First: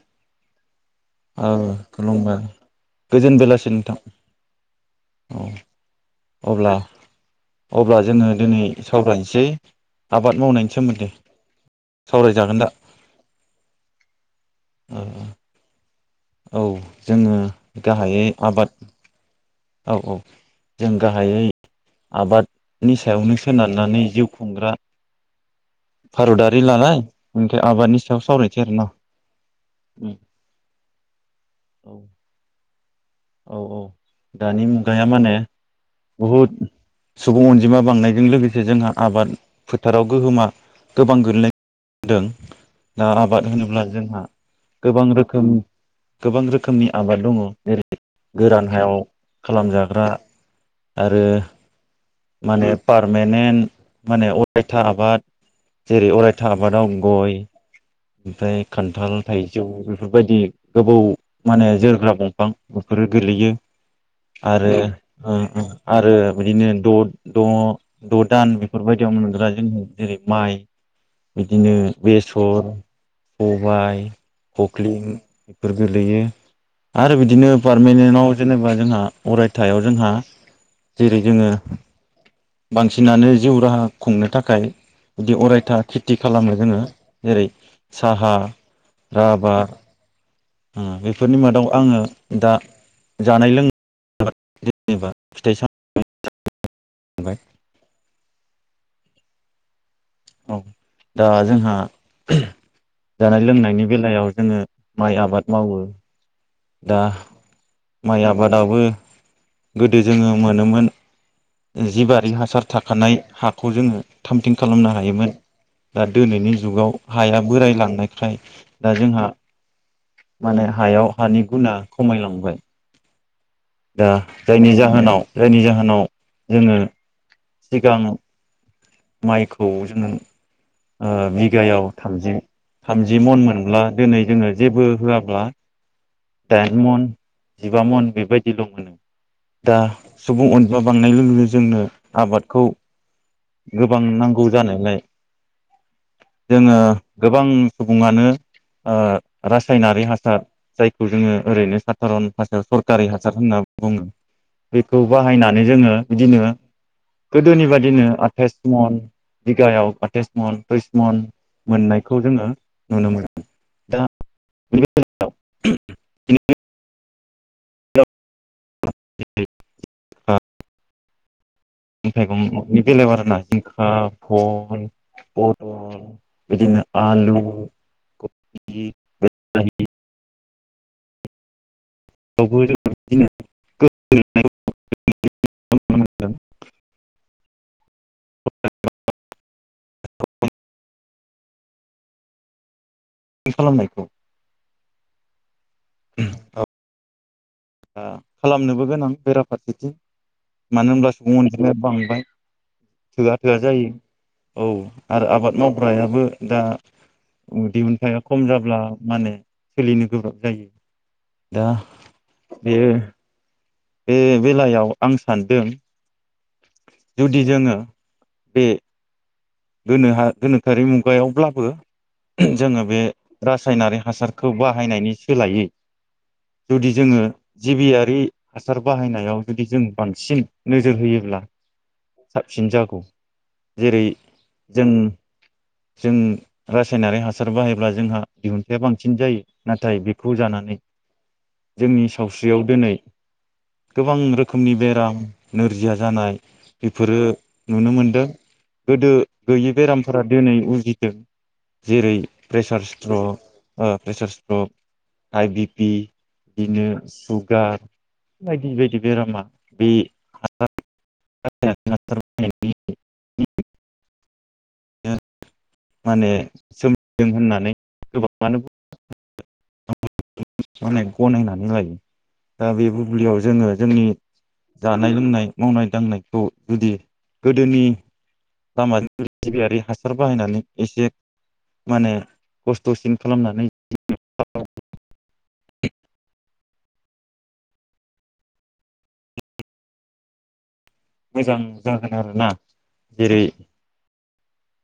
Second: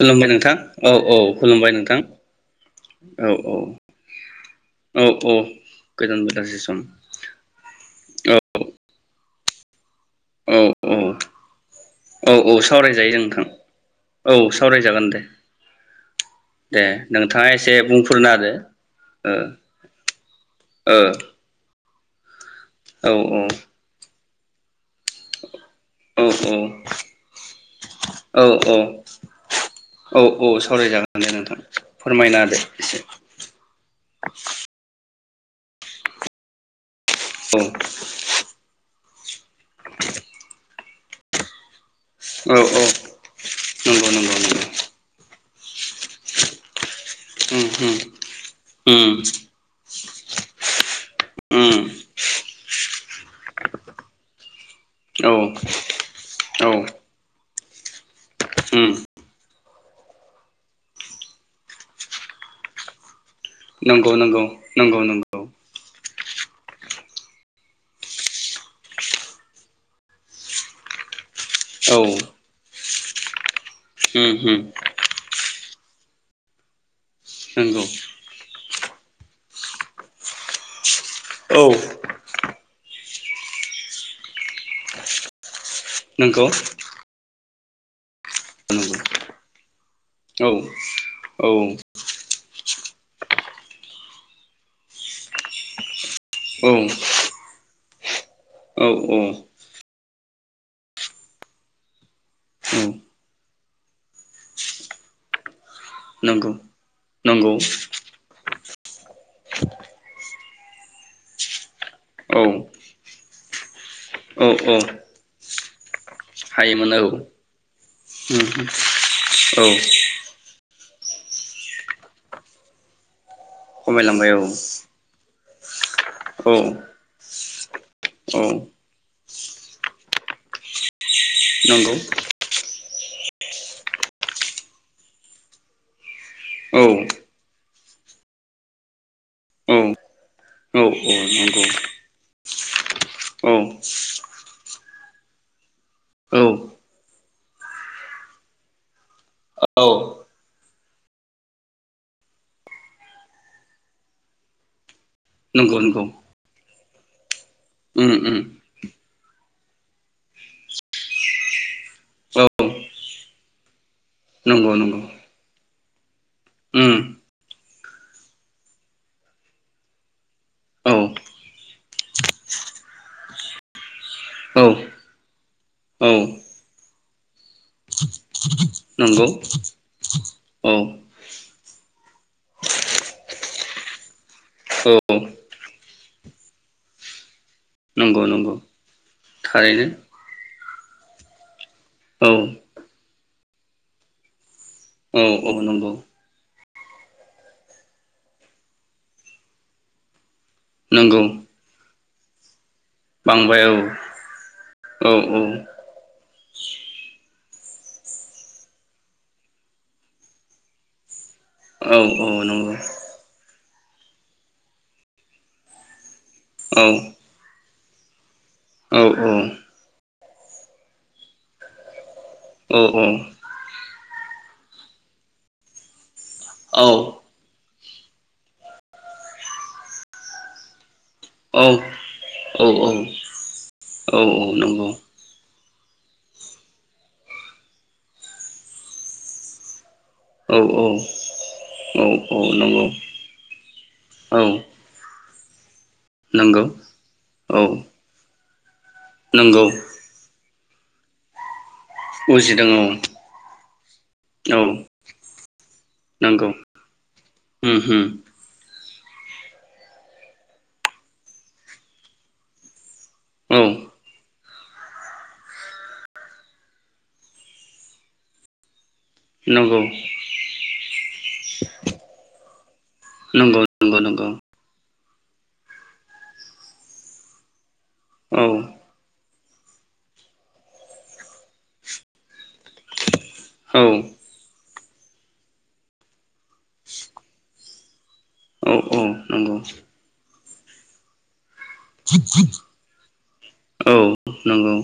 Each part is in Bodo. खुलुमबाय नोंथां। औ औ खुलुमबाय नोंथां। औ गोजोन औ बेलासि नोंथां औ औ गोजोन अब्ला अब्ला जोङो दिनै सावरायनोसै। आबाद औ मावनायनि औ सोमोन्दै औ औ सावरायजागोन दा सावरायजायो नोंथां औ। सावरायजागोन दे। औ दे जोङो नोंथाङा एसे गाहायै बुंफोरना होदो आबाद ओ। औ औ जों गाहायै आबाद नि सायावनो ओ सोनारनानै जिउ खुंग्रा औ औ भारतारि लानाय ओंखाय आबादनि सायाव सावरायनोसै आरो ना। औ औ औ सावरायजागोन दे नोंथां औ फोरमायना होदो एसे औ औ। दानि मुगायाव माने बहुत सुबुं औ अनजिमा बांनायजों लोगोसे जोंहा आबाद फोथाराव गोहोमा गोबां गोग्लैनाय होदों औ औ दा आबाद होनोब्ला नंगौ जोंहा गोबां रोखोम खोम गोबां रोखोमनि आबाद दङ नंगौ उम जेरै गोरान हायाव उम मावजाग्रा आरो माने पारमानेन्ट माने अरायथा आबाद उम जेरै अरायथा औ आबादाव गय ओमफ्राय उम खान्थाल थाइजौ बेफोरबायदि गोबौ माने जोरोग्रा दंफां बेफोरो गोलैयो। नंगौ नंगौ आरो नंगौ ओ नंगौ ओ आरो बिदिनो द द' द' दान बेफोरबायदियाव मोनग्रा जोंङो जेरै माइ बिदिनो औ बेसर सबाय उम उम कखलिं बेफोर गोगलैयो आरो बिदिनो नंगौ पारमेनेन्टआव जेनेबा जोंहा अरायथायाव जोंहा जेरै जोंङो औ बांसिनानो जिउ राहा खुंनो थाखाय बिदि अरायथा खेथि नंगौ खालामनो जोंङो जेरै साहा, नंगौ राबार औ उम बेफोरनि औ मादाव आङो दा जानाय लोंनाय जेनेबा [unintelligible] औ थाबाय औ औ औ दा जोंहा औ जानाय लोंनायनि बेलायाव जोङो माइ आबाद मावो। नंगौ नंगौ बादावो गोदो जोंङो मोनोमोन जि बारि औ हासार थाखानाय हाखौ जोंङो थाम औ थिं औ खालामनो हायोमोन। दा दिनैनि जुगाव हायोमोन औ हाया बोरायलांनाय ओमफ्राय दा जोंहा औ माने हायाव हानि गुना खमायलांबाय। दा खमायलांबाय औ जायनि जाहोनाव जायनि जाहोनाव औ जोङो सिगां औ माइखौ जोंङो ओ बिगायाव नंगौ थामजि थामजि मन मोनब्ला दिनै जोंङो जेबो होआब्ला औ दाइन मन जिबा मन बेबायदिल' मोनो औ दा सुबुं अनबा बांनाय लोगो लोगो नंगौ जोंनो आबाद खौ औ जानायलाय औ जोंङो गोबां सुबुङानो ओ रासायनारि औ हासार जायखौ जोंङो ओरैनो साधारन भाषायाव सरकारि हासार होनना बुङो बे खौ बाहायनानै नंगौ जोङो नंगौ बिदिनो गोदोनि बायदिनो उम आ उम बिगायाव आतायेस मन त्रिस मन मोननायखौ औ जोंङो नुनो मोनदों दा नंगौ मैगं नंगौ [unintelligible] उम [unintelligible] औ थाइगंनि बेलायाव आरोना जिंखा औ भल प औ आलु नंगौ कबियावबो औ औ [unintelligible] नंगौ नंगौ थारैनो औ बे खालामनायखौ औ ओ नंगौ खालामनोबो गोनां बेराफारसेथिं मानो होनब्ला नंगौ सुबुं अनजिमाया बांबाय थोआ थोआ बांबाय जायो औ औ आरो आबाद मावग्रायाबो दा औ दिहुनथाया खम जाब्ला माने सोलिनो गोब्राब जायो दा औ औ नंगौ बेयो बे बेलायाव आं सानदों औ जुदि जोंङो औ औ गोनो हा गोनोखोआरि मुगायावब्लाबो [unintelligible] औ जोङो बे रासायनारि हासार खौ बाहायनायनि सोलायै जुदि जोङो जिबियारि हासार बाहायनायाव जुदि जों बांसिन नोजोर होयो औ औ औ जेरै औ औ जों नंगौ। जों रासायनारि हासार बाहायोब्ला जोंहा दिहुनथाया बांसिन जायो नाथाय बे खौ औ जानानै जोंनि औ औ सावस्रियाव नंगौ दिनै गोबां औ रोखोमनि बेराम नोरजिया जानाय नंगौ बेफोरो औ नुनो मोनदों। गोदो नंगौ गैयि बेरामफोरा दिनै उज जिदों। जेरै उजिदों प्रेसार सट्र प्रेसार औ स्ट्रक आइ बि पि नंगौ बिदिनो उम सुगार उम बायदि बायदि। बेरामा बे हा [unintelligible] [unintelligible] [unintelligible] औ ए [unintelligible] माने सोम [unintelligible] दों होननानै गोबां ङानो नंगौ [unintelligible] नाय गनायनानै लायो दा बे बुब्लियाव नंगौ जोङो नंगौ जोंनि नंगौ जान जानाय लोंनाय मावनाय दांनाय खौ जुदि गोदोनि औ लामा [unintelligible] गिबियारि हासार बाहायनानै एसे माने खस्थ'सिन खालामनानै औ [unintelligible] औ औ नंगौ मोजां। जागोन आरो ना। जेरै औ नंगौ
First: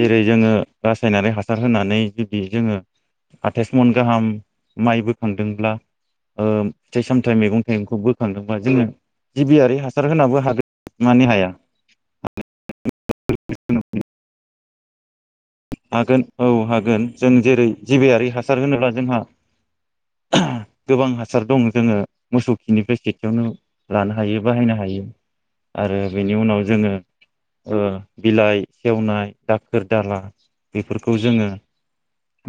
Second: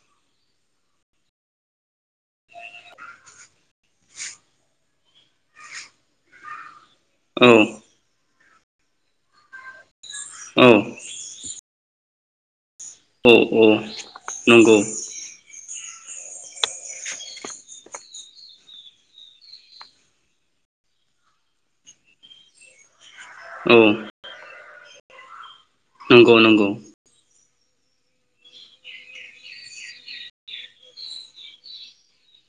जेरै जोङो रासायनारि हासार होनानै जुदि जोङो आथायाइस मन गाहाम माइ बोखांदोंब्ला ओ फिथाइ सामथाइ औ मैगं थाइगंखौबो [unintelligible] जोङो जिबियारि हास सार होनाबो हागो औ [unintelligible] मानि हाया औ औ नंगौ हागोन औ हागोन जों जेरै जिबियारि हासार होनोब्ला जोंहा [unintelligible] गोबां हासार दं जोङो मोसौ खिनिफ्राय [unintelligible] औ लानो हायो बाहायनो हायो आरो बेनि नंगौ उनाव नंगौ जोङो ओ बिलाइ सेवनाय दाखोर दाला बेफोरखौ जोङो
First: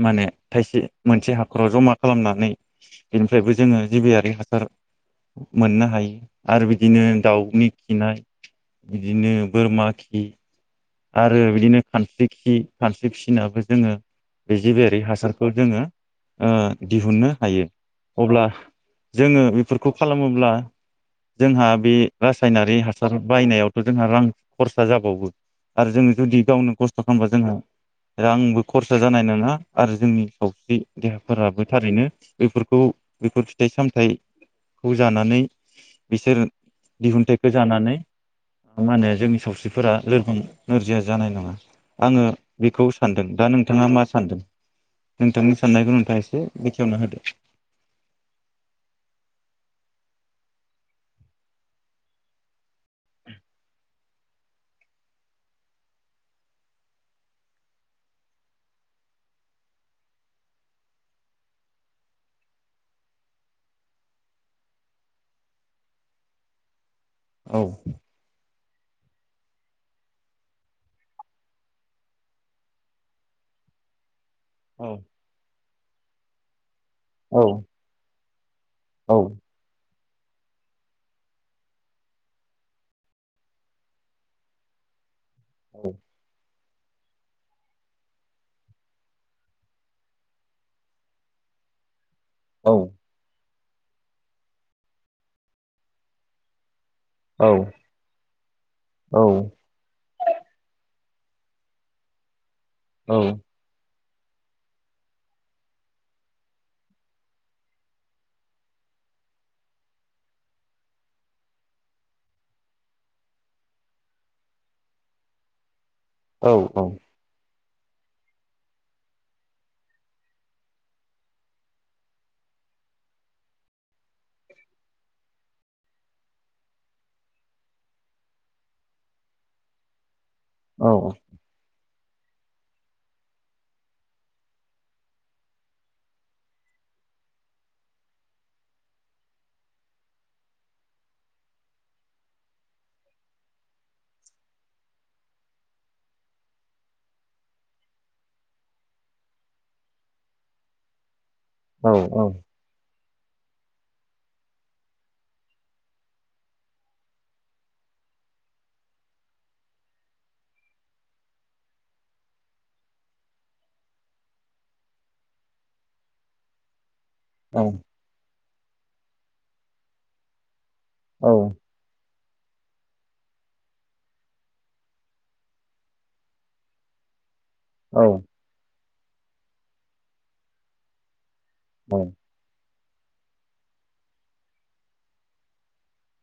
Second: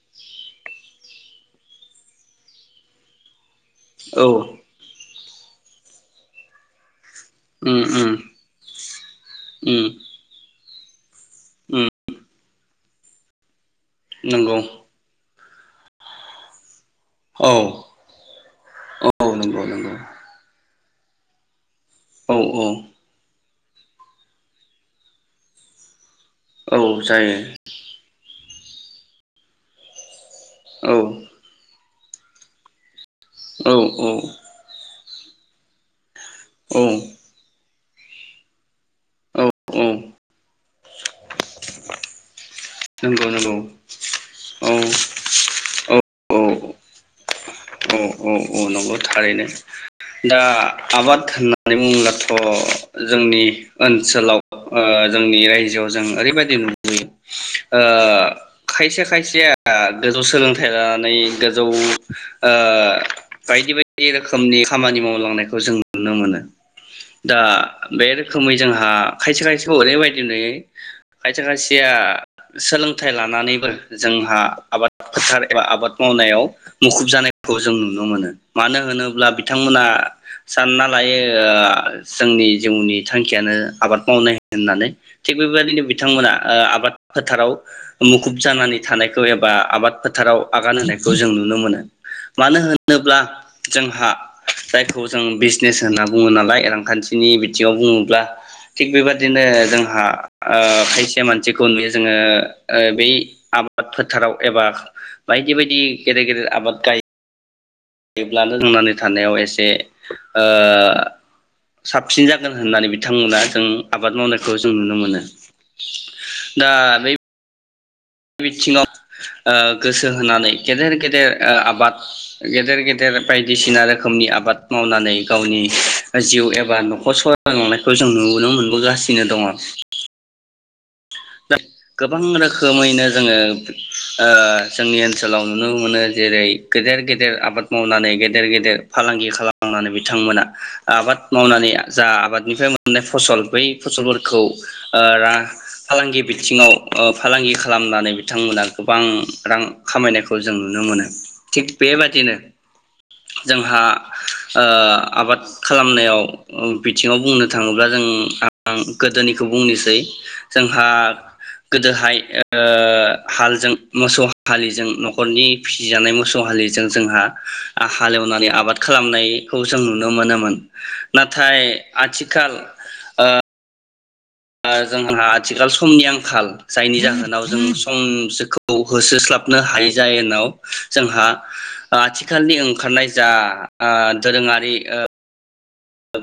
माने थाइसे मोनसे हाखराव जमा खालामनानै बेनिफ्रायबो जोङो औ जिबियारि हासार मोननो हायो आरो बिदिनो दाउनि उम उम खिनाय बिदिनो उम बोरमा खि आरो बिदिनो उम खानस्रि खि खानस्रि फिसिनाबो जोङो बे नंगौ जिबियारि हासारखौ जोङो ओ दिहुननो औ हायो अब्ला औ जोङो नंगौ बेफोरखौ नंगौ खालामोब्ला जोंहा बे औ औ रासायनारि हासार बायनायावथ जोंहा रां खरसा जाबावो आरो जोङो जुदि गावनो औ खस्थ' खालामबा जायो जोंहा रांबो खरसा जानाय नङा आरो जोंनि खावस्रि औ देहाफोराबो थारैनो बेफोरखौ बेफोर फिथाइ औ सामथाइ खौ जानानै बिसोर औ दिहुनथाइखौ जानानै मा होनो जोंनि औ सावस्रिफोरा लोरबां नोरजिया जानाय नङा आङो बेखौ सानदों नंगौ दा नंगौ नोंथाङा मा सानदों औ नोंथांनि साननायखौ औ नोंथाङा औ एसे बेखेवना होदो अ थारैनो दा आबाद होननानै बुङोलाथ जोंनि ओनसोलाव ओ जोंनि रायजोआव जों ओरैबायदि नुबोयो ओ खायसे खायसेआ गोजौ सोलोंथाइ लानानै गोजौ ओ बायदि बायदि बि रोखोमनि खामानि मावलांनायखौ जों नुनो मोनो दा औ बे रोखोमै जोंहा खायसे खायसेखौ ओरैबायदि नुयो खायसे खायसेया सोलोंथाइ लानानैबो जों हा औ आबाद फोथार एबा आबाद मावनायाव मुखुब औ जानायखौ जों नुनो मोनो मानो औ होनोब्ला बिथांमोना सानना लायो ओ जोंनि जिउनि थांखियानो आबाद मावनाय होननानै थिग बेबायदिनो बिथांमोना ओ आ आबाद फोथाराव मुखुब जानानै थानायखौ एबा आबाद फोथाराव आगान होनायखौ जों नुनो मोनो मानो औ होनोब्ला जोंहा जायखौ जों बिजनेस होनना बुङो नालाय रां खान्थिनि औ बिथिङाव बुङोब्ला थिग औ बेबाददिनो जोंहा ओ खायसे से मानसिखौ नुयो जोङो ओ बै औ आबादफोर फोथाराव एबा बायदि बायदि गेदेर गेदेर आबाद गायो ब्ला लोंनानै थांनानै थानायाव एसे ओ साबसिन जागोन होननानै बिथांमोना जों आबाद मावनायखौ जों नुनो मोनो औ दा औ बे बिथिङाव ओ गोसो होनानै गेदेर गेदेर ओ आबाद गेदेर गेदेर बायदिसिना रोखोमनि आबाद मावनानै गावनि जिउ एबा नखर सालायलांनायखौ जों नुबोनो मोनबोगासिनो दङ औ दा गोबां रोखोमैनो जोङो ओ जोंनि ओनसोलाव नुनो मोनो जेरै गेदेर गेदेर आबाद मावनानै गेदेर गेदेर फालांगि खालामनानै बिथांमोना आबाद मावनानै जा आबादनिफ्राय मोननाय फसल बै फसलफोरखौ ओ रा फालांगि बिथिङाव फालांगि खालामनानै बिथांमोना गोबां रां खामायनायखौ जों नुनो मोनो थिक औ बेबादिनो जोंहा ओ आबाद खालामनायाव बिथिङाव बुंनो थाङोब्ला जों आं गोदोनिखौ बुंनोसै जोंहा गोदोहाय ओ हालजों मोसौ हलिजों न'खरनि फिसिजानाय मोसौ हलिजों जोंहा हालेवनानै आबाद खा खालामनायखौ जों नुनो मोनोमोन नाथाय आथि खाल ओ ओ जोंहा आथिखाल समनि आंखाल जायनि जाहोनाव जों औ संसोखौ होसोस्लाबनो हायै जायेनाव जोंहा [unintelligible] आथिखालनि ओं ओंखारनाय जा ओ दोरोङारि ओ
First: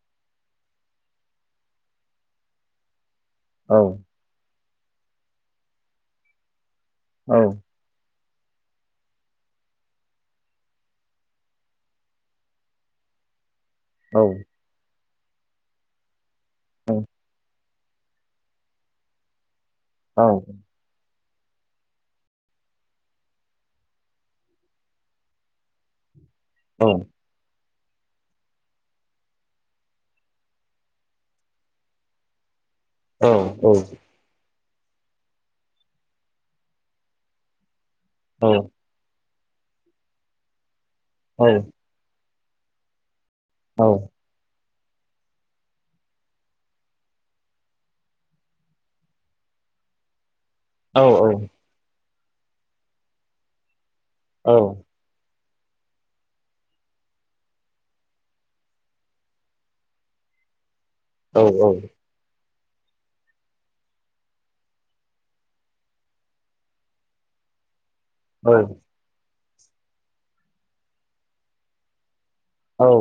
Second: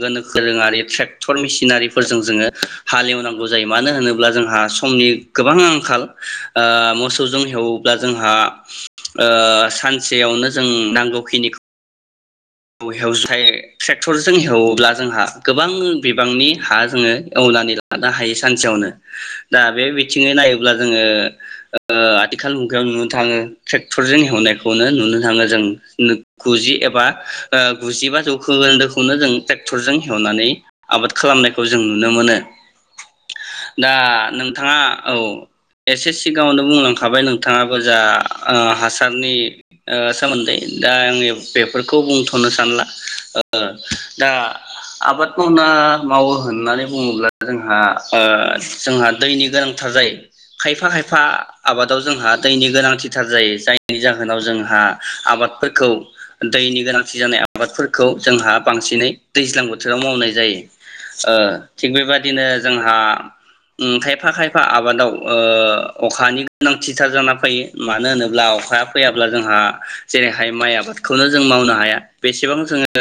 गोनोखोरोङारि ट्रेक्टर मेसिनारिफोरजों जोङो हालेवनां जायो मानो होनोब्ला जोंहा समनि गोबां आंखाल ओ औ मोसौजों हेवोब्ला जोंहा ओ सानसेयावनो जों नांगौखिनि खौ हेवसाय ट्रेक्टरजों हेवोब्ला जोंहा गोबां बिबांनि हा जोङो एवनानै लानो हायो सानसेयावनो दा बे बिथिङै औ नायोब्ला जोङो ओ आथिखाल मुगायाव नुनो थाङो ट्रेक्टरजों हेवनायखौनो नुनो थाङो जों [inaudible] गुजि औ एबा [inaudible] गुजिबा जौखोखोन्दोखौनो जों ट्रेक्टरजों हेवनानै आबाद खालामनायखौ जों नुनो मोनो औ औ थाङा औ एसे सिगाङावनो बुंलांखाबाय नोंथाङा ओजा औ ओ हासारनि ओ सोमोनदै दा आङो औ बेफोरखौ बुंथ' होननो सानला ओ औ दा आबाद मावना मावो होननानै बुङोब्ला जोंहा ओ जोंहा दैनि गोनांथार जायो खायफा खायफा आबादाव जोंहा दैनि गोनांथिथार जायो जाय बेनि जाहोनाव जोंहा आबाद फोरखौ दैनि गोनां गिसि जानाय आबादफोरखौ जोंहा बांसिनै दैज्लां बोथोराव मावनाय जायो। ओ औ थिग बेबादिनो जोंहा उम खायफा खायफा आबादाव ओ अखानि गोनांथिथार जाना फैयो। मानो होनोब्ला औ अखाया फैयाब्ला जों आ जेरैहाय माइ आबादखौनो जों मावनो हाया। बेसेबां औ जोङो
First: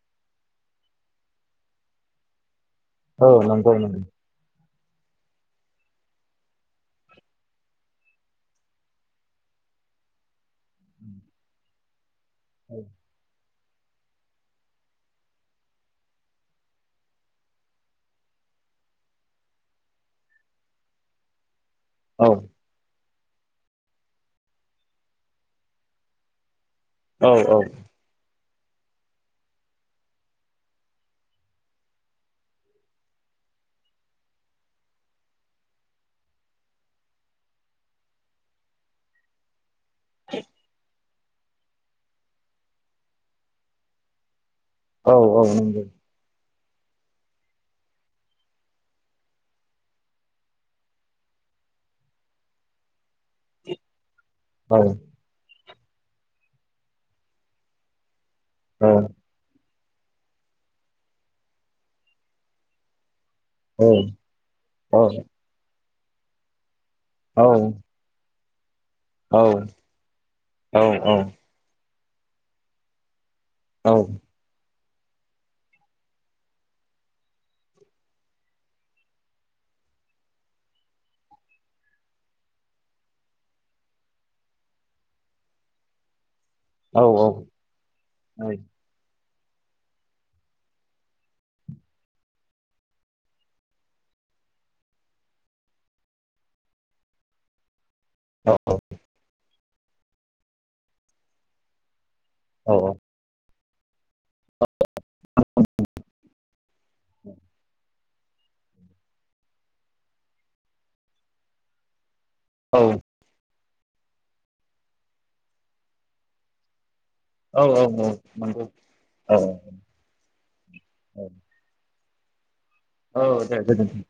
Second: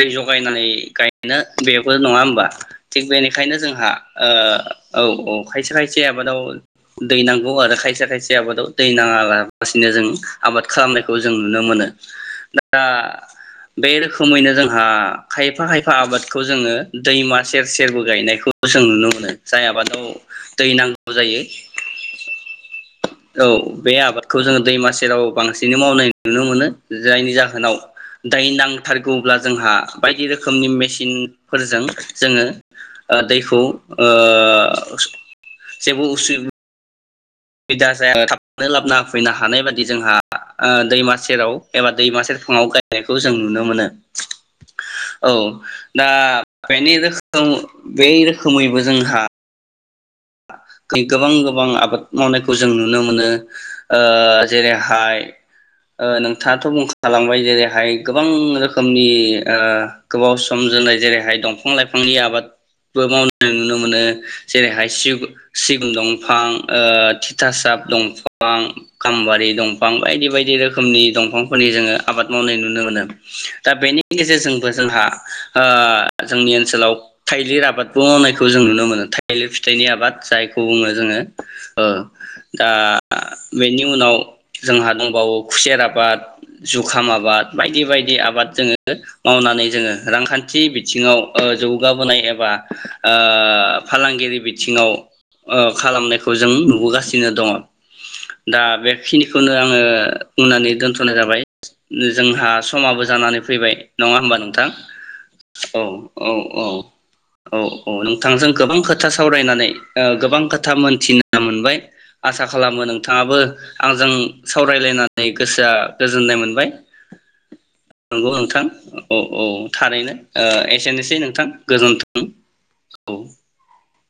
दै ज बायनानै गायनो बेबो नङा होमबा थिग औ बेनिखायनो नंगौ जोंहा नंगौ ओ औ औ खायसे खायसे आबादाव दै नांगौ आरो खायसे खायसे आबादाव दै नाङालासिनो जों आबाद खालामनायखौ जों नुनो मोनो। दा बे रोखोमैनो जोंहा खायफा खायफा आबादखौ जोङो दैमा सेर सेरबो गायनायखौ जों नुनो मोनो जाय आबादाव दै नांगौ जायो औ औ बे आबादखौ जोङो दैमा सेेराव बांसिनै मावनाय नुनो मोनो औ जायनि जाहोनाव दै नांथारगौब्ला जोंहा बायदि रोखोमनि मेसिन फोरजों जोङो दैखौ ओ जेबो उसुब सुबिदा जाया थाबनानै लाबोना होफैनो हानाय बायद दि जोंहा ओ दैमा सेेराव एबा दैमा सेेरफाङाव गायनायखौ जों नुनो मोनो। औ दा बेनि रोखोम बे रोखोमैबो जोंहा गोबां गोबां आबाद मावनायखौ जों नुनो मो मोन ओ जेरैहाय ओ नोंथाङाथ' बुंखालांबाय जेरैहाय ग गोबां रोखोमनि ओ गोबाव सम जोरनाय जेरैहाय दंफां लाइफांनि आबादबो मावनाय जों नुनो मोनो। जेरैहाय सिगु सि न दंफां, ओ औ नंगौ तितासाब दं फां, गामबारि दंफां बायदि बायदि रोखोमनि औ औ दंफांफोरनि जोङो आबाद मावनाय नुनो मोनो। दा बेनि औ गेजेरजों बो जोंहा ओ जोंनि ओनसोलाव थाइलिर आबादबो मावनायखौ जों नुनो मोनो। थाइलिर फि थाइनि आबाद जायखौ बुङो जोङो। ओ दा बेनि उनाव जोंहा दंबावो खुसेर आबाद, जुखाम आबाद बायदि बायदि आबाद जोङो मावनानै जोङो रांखान्थि बिथिङाव ओ जौगाबोनाय एबा ओ फालांगिरि बि थिङाव ओ खालामनायखौ जों नुबोगासिनो दङ'। दा बेखिनिखौनो आङो बुंनानै दोनथ'नाय जाबाय। जोंहा समाबो जानानै फैबाय। नङा होमबा नोंथां? औ औ औ औ। औ नोंथांजों गोबां खोथा सा सावरायनानै ओ गोबां खोथा मोन्थिनो मोनबाय। आसा खालामो नोंथाङाबो आंजों सावरायलायनानै गोसोआ गोजोननाय मोनबाय। नंगौ नोंथां औ औ थारैनो ओ एसेनोसै नोंथां गोजोन्थो औ। औ दे गोजोन्थों।